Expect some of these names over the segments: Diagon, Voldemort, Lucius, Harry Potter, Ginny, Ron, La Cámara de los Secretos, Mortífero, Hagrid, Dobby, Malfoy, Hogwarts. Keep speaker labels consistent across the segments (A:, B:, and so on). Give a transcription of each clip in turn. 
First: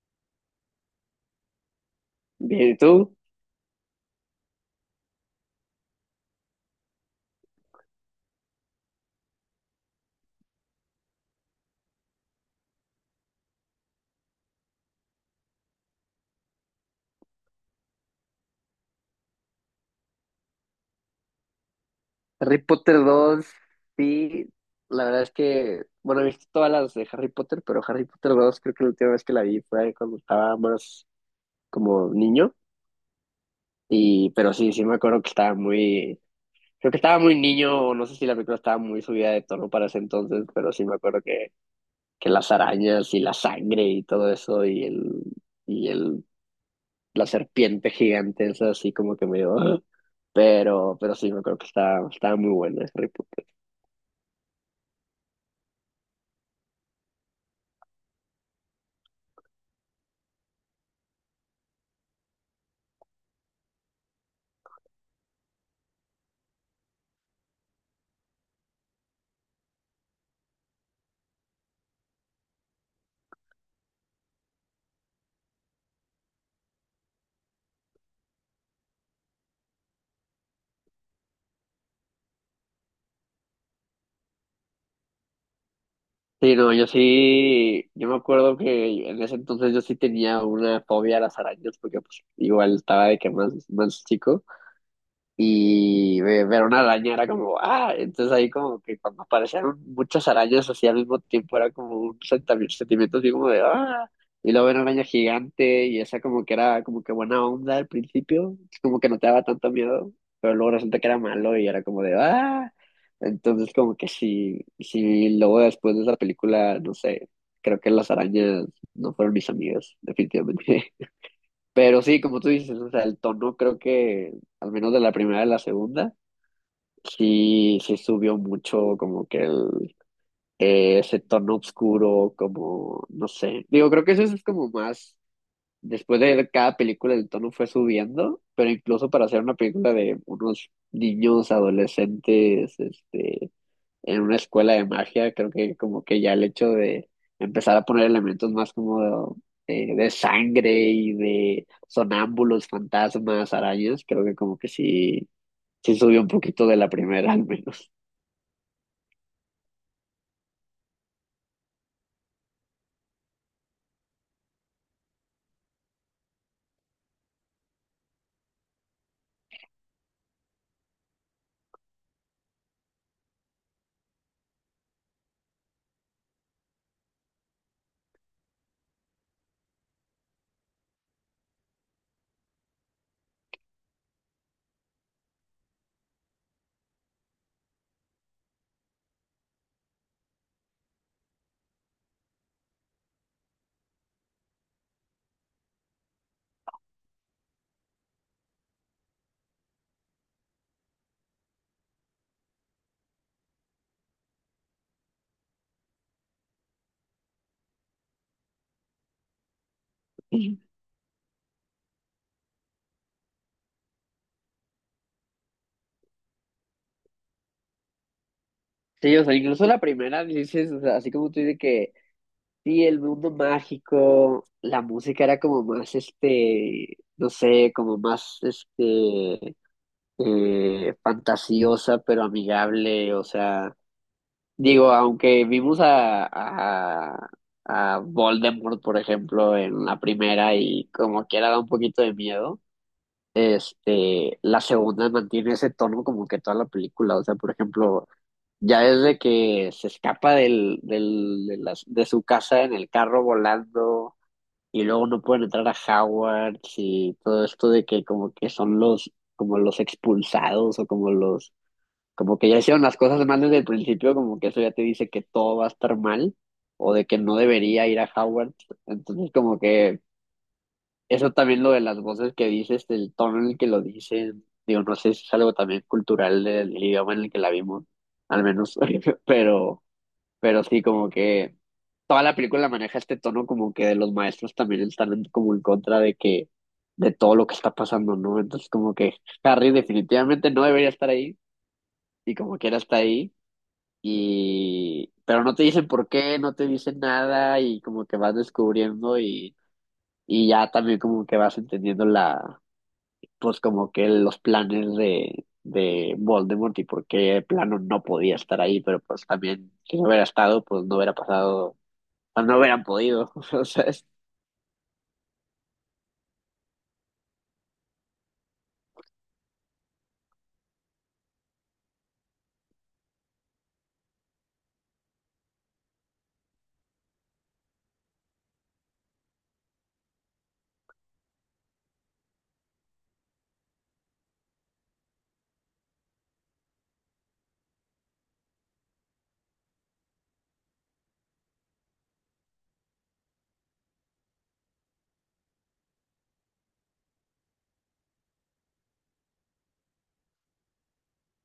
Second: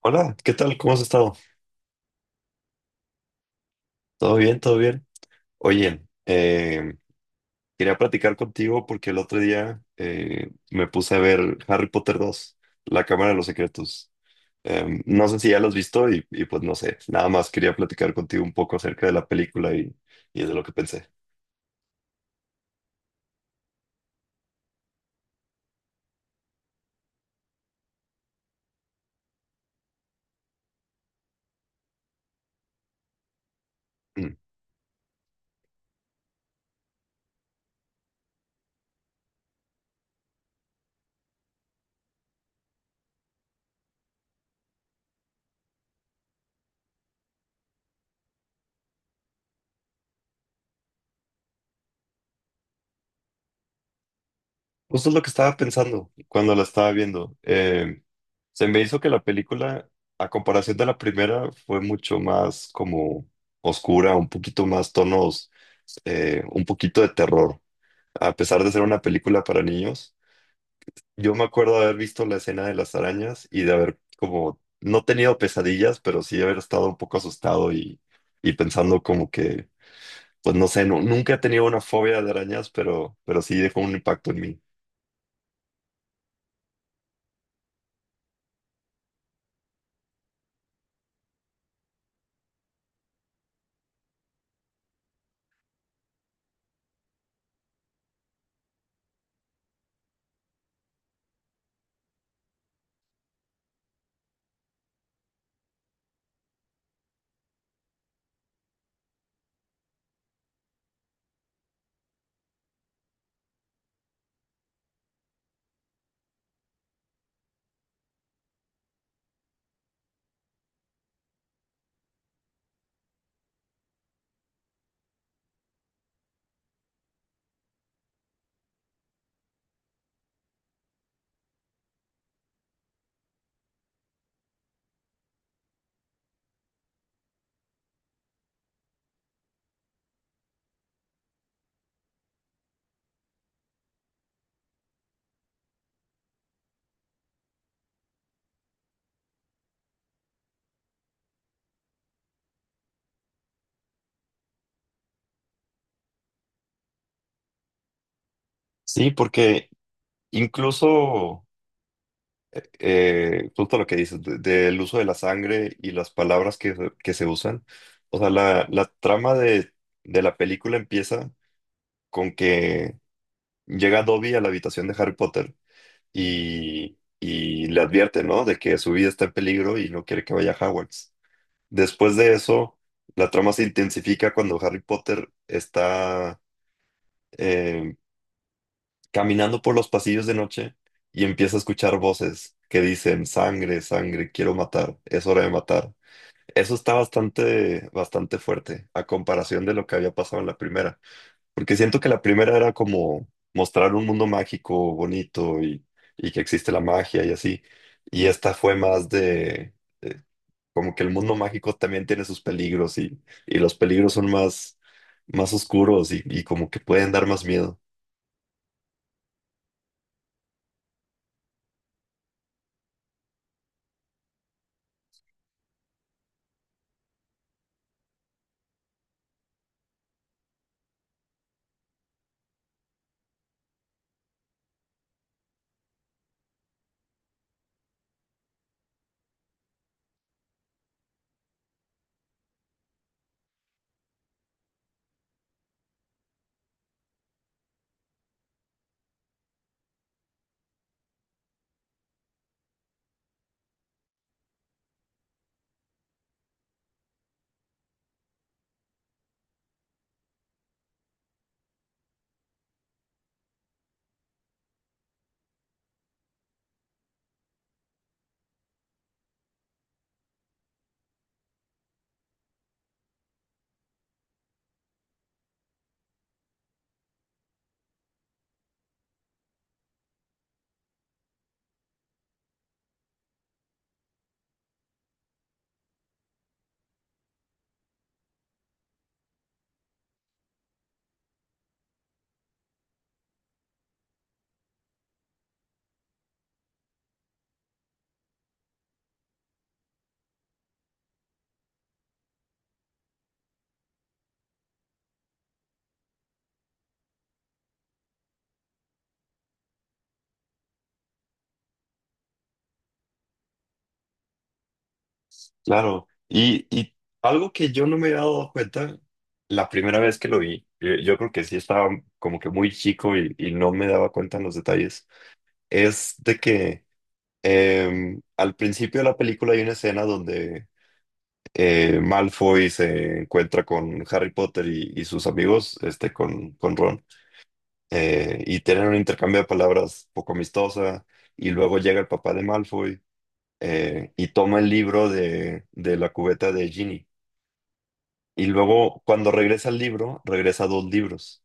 A: Hola, ¿qué tal? ¿Cómo has estado?
B: Bien, ¿y tú?
A: ¿Todo bien? ¿Todo bien? Oye, quería platicar contigo porque el otro día me puse a ver Harry Potter 2, La Cámara de los Secretos. No sé si ya lo has visto y pues no sé, nada más quería platicar contigo un poco acerca de la película y de lo que pensé.
B: Harry Potter dos, sí, la verdad es que, bueno, he visto todas las de Harry Potter, pero Harry Potter dos creo que la última vez que la vi fue cuando estaba más como niño, y
A: Mm.
B: pero sí, sí me acuerdo que estaba muy, creo que estaba muy niño, o no sé si la película estaba muy subida de tono para ese entonces, pero sí me acuerdo que las arañas y la sangre y todo eso, y el, la serpiente gigante, esa así como que me dio, pero sí me acuerdo que estaba muy buena Harry.
A: Justo es lo que estaba pensando cuando la estaba viendo. Se me hizo que la película, a comparación de la primera, fue mucho más como oscura, un poquito más tonos, un poquito de terror. A pesar de ser una película para niños, yo me acuerdo de haber visto la escena de las arañas y de haber como, no tenido pesadillas, pero sí de haber estado un poco asustado y pensando como que, pues no sé, nunca he tenido una fobia de arañas, pero sí dejó un impacto en mí.
B: Sí, no, yo sí, yo me acuerdo que en ese entonces yo sí tenía una fobia a las arañas, porque pues igual estaba de que más chico y ver una araña era como, ah, entonces ahí como que cuando aparecieron muchas arañas así al mismo tiempo era como un sentimiento así como de, ah, y luego ver una araña gigante y esa como que era como que buena onda al principio, como que no te daba tanto miedo, pero luego resulta que era malo y era como de, ah, entonces como que sí, sí, luego después de esa película, no sé, creo que las arañas no fueron mis amigas, definitivamente. Pero sí, como tú dices, o sea, el tono creo que, al menos de la primera a la segunda, sí, sí subió mucho como que el, ese tono oscuro, como, no sé, digo, creo que eso es como más, después de cada película el tono fue subiendo, pero incluso para hacer una película de unos niños adolescentes, este en una escuela de magia, creo que como que ya el hecho de empezar a poner elementos más como de, sangre y de sonámbulos, fantasmas, arañas, creo que como que sí, sí subió un poquito de la primera al menos.
A: Sí, porque incluso, justo lo que dices, del uso de la sangre y las palabras que, que se usan. O sea, la trama de la película empieza con que llega Dobby a la habitación de Harry Potter y le advierte, ¿no? De que su vida está en peligro y no quiere que vaya a Hogwarts. Después de eso, la trama se intensifica cuando Harry Potter está... em, caminando por los pasillos de noche y empieza a escuchar voces que dicen, sangre, sangre, quiero matar, es hora de matar. Eso está bastante, bastante fuerte a comparación de lo que había pasado en la primera, porque siento que la primera era como mostrar un mundo mágico, bonito y que existe la magia y así, y esta fue más de como que el mundo mágico también tiene sus peligros y los peligros son más, más oscuros y como que pueden dar más miedo.
B: Sí, o sea, incluso la primera, dices, o sea, así como tú dices que sí, el mundo mágico, la música era como más, este, no sé, como más, este, fantasiosa, pero amigable, o sea digo, aunque vimos a, a, a Voldemort, por ejemplo, en la primera y como quiera da un poquito de miedo, este, la segunda mantiene ese tono como que toda la película. O sea, por ejemplo, ya desde que se escapa de de su casa en el carro volando y luego no pueden entrar a Hogwarts y todo esto de que como que son los, como los expulsados o como los, como que ya hicieron las cosas mal desde el principio, como que eso ya te dice que todo va a estar mal o de que no debería ir a Howard. Entonces, como que eso también lo de las voces que dices, el tono en el que lo dicen, digo, no sé si es algo también cultural del idioma en el que la vimos, al menos, pero, pero sí, como que toda la película maneja este tono como que de los maestros también están como en contra de que, de todo lo que está pasando, ¿no? Entonces, como que Harry definitivamente no debería estar ahí y como quiera está ahí y pero no te dicen por qué, no te dicen nada y como que vas descubriendo y ya también como que vas entendiendo la, pues como que los planes de Voldemort y por qué el plano no podía estar ahí, pero pues también si no hubiera estado, pues no hubiera pasado, o no hubieran podido, o sea, es,
A: Claro, y algo que yo no me había dado cuenta la primera vez que lo vi, yo creo que sí estaba como que muy chico y no me daba cuenta en los detalles, es de que al principio de la película hay una escena donde Malfoy se encuentra con Harry Potter y sus amigos, este, con Ron, y tienen un intercambio de palabras poco amistosa, y luego llega el papá de Malfoy y toma el libro de la cubeta de Ginny. Y luego, cuando regresa al libro, regresa a dos libros.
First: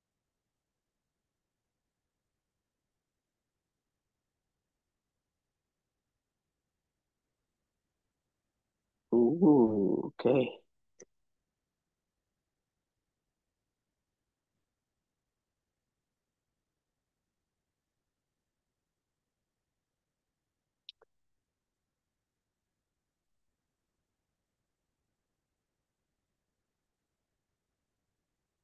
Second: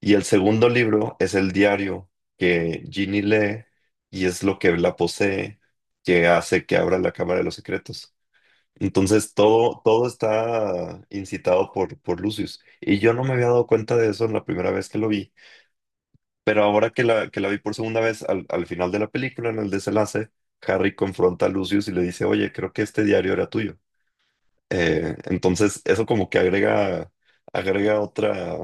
A: Y el segundo libro es el diario que Ginny lee y es lo que la posee, que hace que abra la Cámara de los Secretos. Entonces, todo
B: ok.
A: está incitado por Lucius. Y yo no me había dado cuenta de eso en la primera vez que lo vi. Pero ahora que que la vi por segunda vez, al final de la película, en el desenlace, Harry confronta a Lucius y le dice, oye, creo que este diario era tuyo. Entonces, eso como que agrega, agrega otra,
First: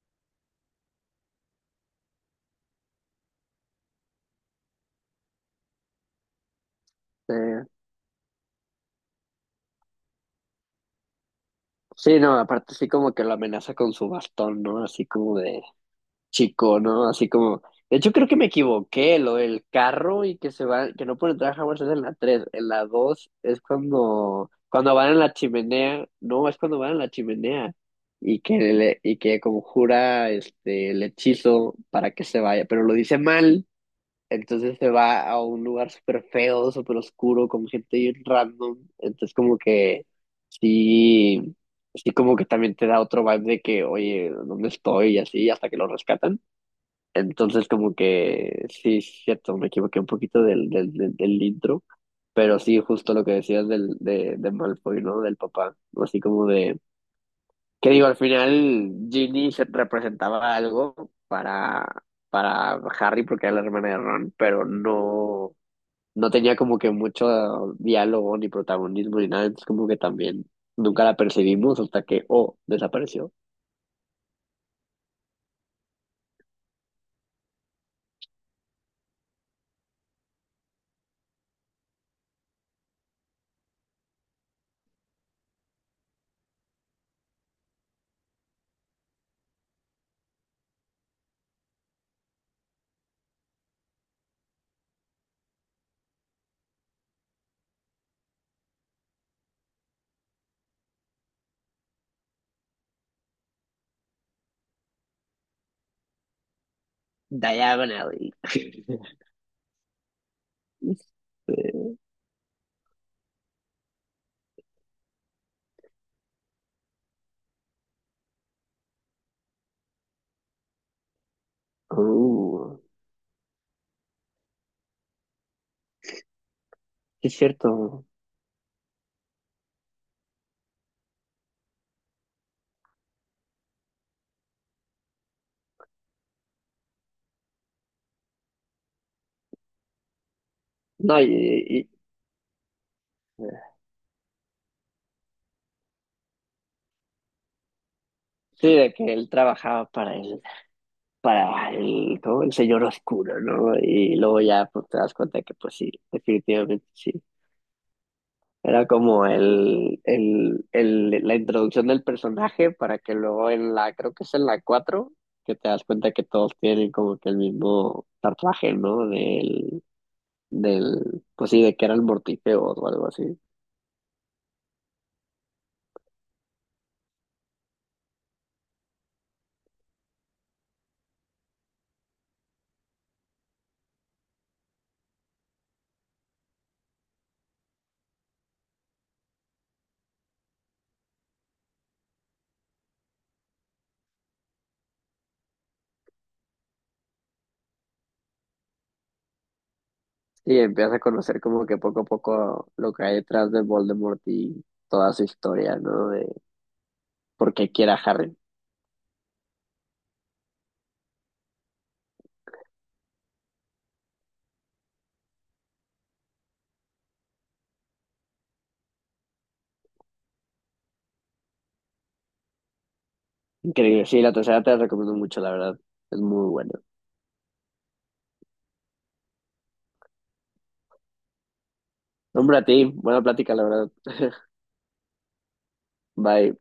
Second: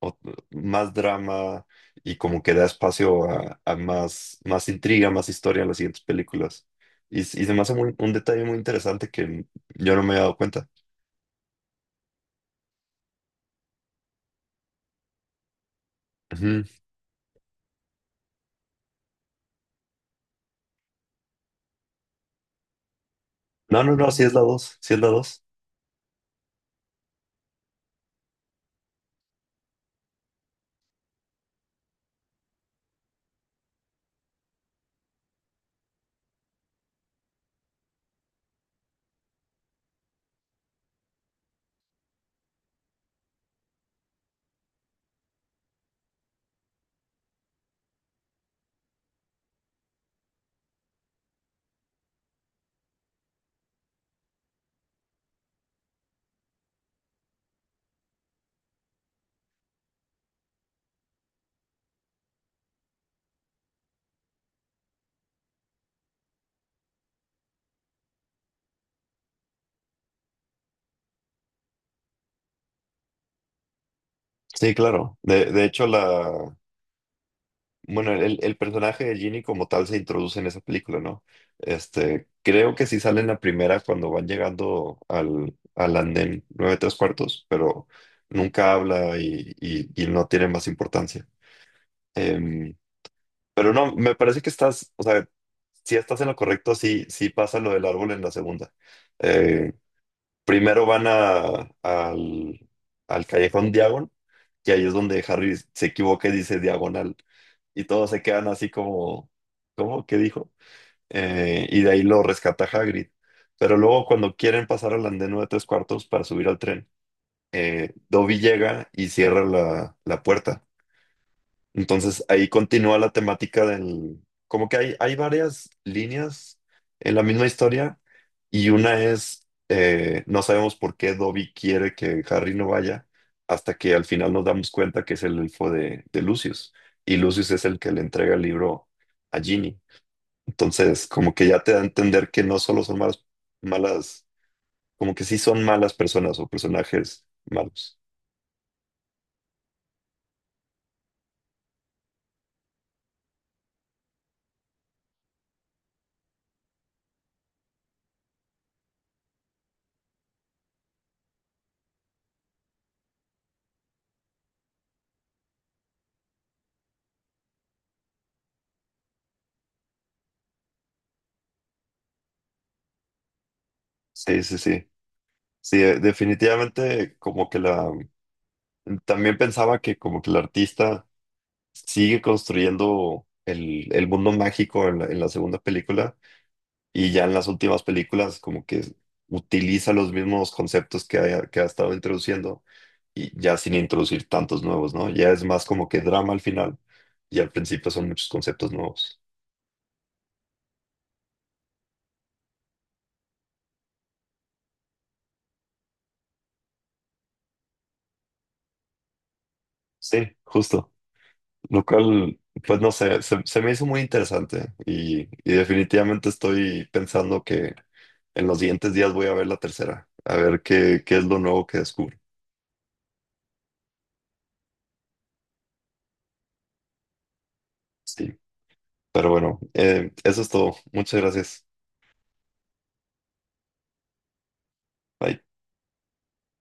A: ot- más drama y como que da espacio a más, más intriga, más historia en las siguientes películas. Y se me
B: Eh,
A: hace un detalle muy interesante que yo no me había dado cuenta.
B: sí, no, aparte sí como que lo amenaza con su bastón, ¿no? Así como de
A: Ujú.
B: chico, ¿no? Así como, de hecho creo que me equivoqué, lo del carro y que se va, que no pueden entrar a Hogwarts es en la 3, en la 2 es
A: No, no, no, sí es la
B: cuando,
A: dos, sí
B: cuando
A: es la
B: van en la
A: dos.
B: chimenea, no, es cuando van en la chimenea y que le, y que conjura este el hechizo para que se vaya, pero lo dice mal, entonces se va a un lugar súper feo, súper oscuro, con gente bien random, entonces como que sí, sí como que también te da otro vibe de que, oye, ¿dónde estoy? Y así, hasta que lo rescatan. Entonces, como que sí, es cierto, me equivoqué un poquito del intro, pero sí, justo lo que decías del, de Malfoy, ¿no? Del papá, así como de, que digo, al final Ginny se representaba algo para, para Harry porque era la hermana de Ron, pero no, no tenía como que mucho diálogo ni protagonismo ni nada, entonces como que también nunca la percibimos hasta que, oh, desapareció.
A: Sí, claro. De hecho, la, bueno, el personaje de Ginny como tal se introduce en esa película, ¿no? Este, creo que sí sale en la primera cuando van llegando al andén 9 tres cuartos, pero nunca habla y no tiene más importancia. Em, pero no, me parece que estás, o sea, si estás en lo correcto, sí pasa lo del árbol en la segunda. Eh, Primero van a, al, al callejón Diagon, que ahí es donde Harry se equivoca y dice diagonal. Y todos se
B: Diagonally.
A: quedan así como, ¿cómo? ¿Qué dijo? Y de
B: Este,
A: ahí lo rescata Hagrid. Pero luego cuando quieren pasar al andén nueve tres cuartos para subir al tren, Dobby llega y cierra la puerta. Entonces ahí
B: uh.
A: continúa la temática del... Como que hay varias líneas en la
B: Es
A: misma historia
B: cierto.
A: y una es, no sabemos por qué Dobby quiere que Harry no vaya hasta que al final nos damos cuenta que es el elfo de Lucius y Lucius es el que le entrega el libro a Ginny. Entonces
B: No,
A: como que ya te da a entender que no solo son malas, malas, como que sí son malas personas o personajes malos.
B: sí, de que él trabajaba para el, ¿cómo?, el señor oscuro, ¿no? Y luego ya pues, te das cuenta que pues sí, definitivamente sí. Era como la introducción del personaje para que luego en la, creo que es en la cuatro, que te das cuenta que todos tienen como que el mismo tatuaje, ¿no? Del, pues sí, de que era el Mortífero o algo así.
A: Sí. Sí, definitivamente como que la... También pensaba que como que el artista sigue construyendo el mundo mágico en la segunda película y ya en las últimas películas como que utiliza los mismos conceptos que ha estado introduciendo y ya sin introducir tantos nuevos, ¿no? Ya es más como que drama al final y al principio son muchos conceptos nuevos.
B: Y empiezas a conocer como que poco a poco lo que hay detrás de Voldemort y toda su historia, ¿no? De por qué quiere a Harry.
A: Sí, justo. Lo cual, pues no sé, se me hizo muy interesante y definitivamente estoy pensando que en los siguientes días voy a ver la tercera, a ver qué es lo nuevo que descubro.
B: Increíble. Sí, la tercera te la recomiendo mucho, la verdad. Es muy buena.
A: Sí, pero bueno, eso es todo. Muchas gracias.
B: Hombre, a ti. Buena plática, la verdad.
A: Bye.
B: Bye.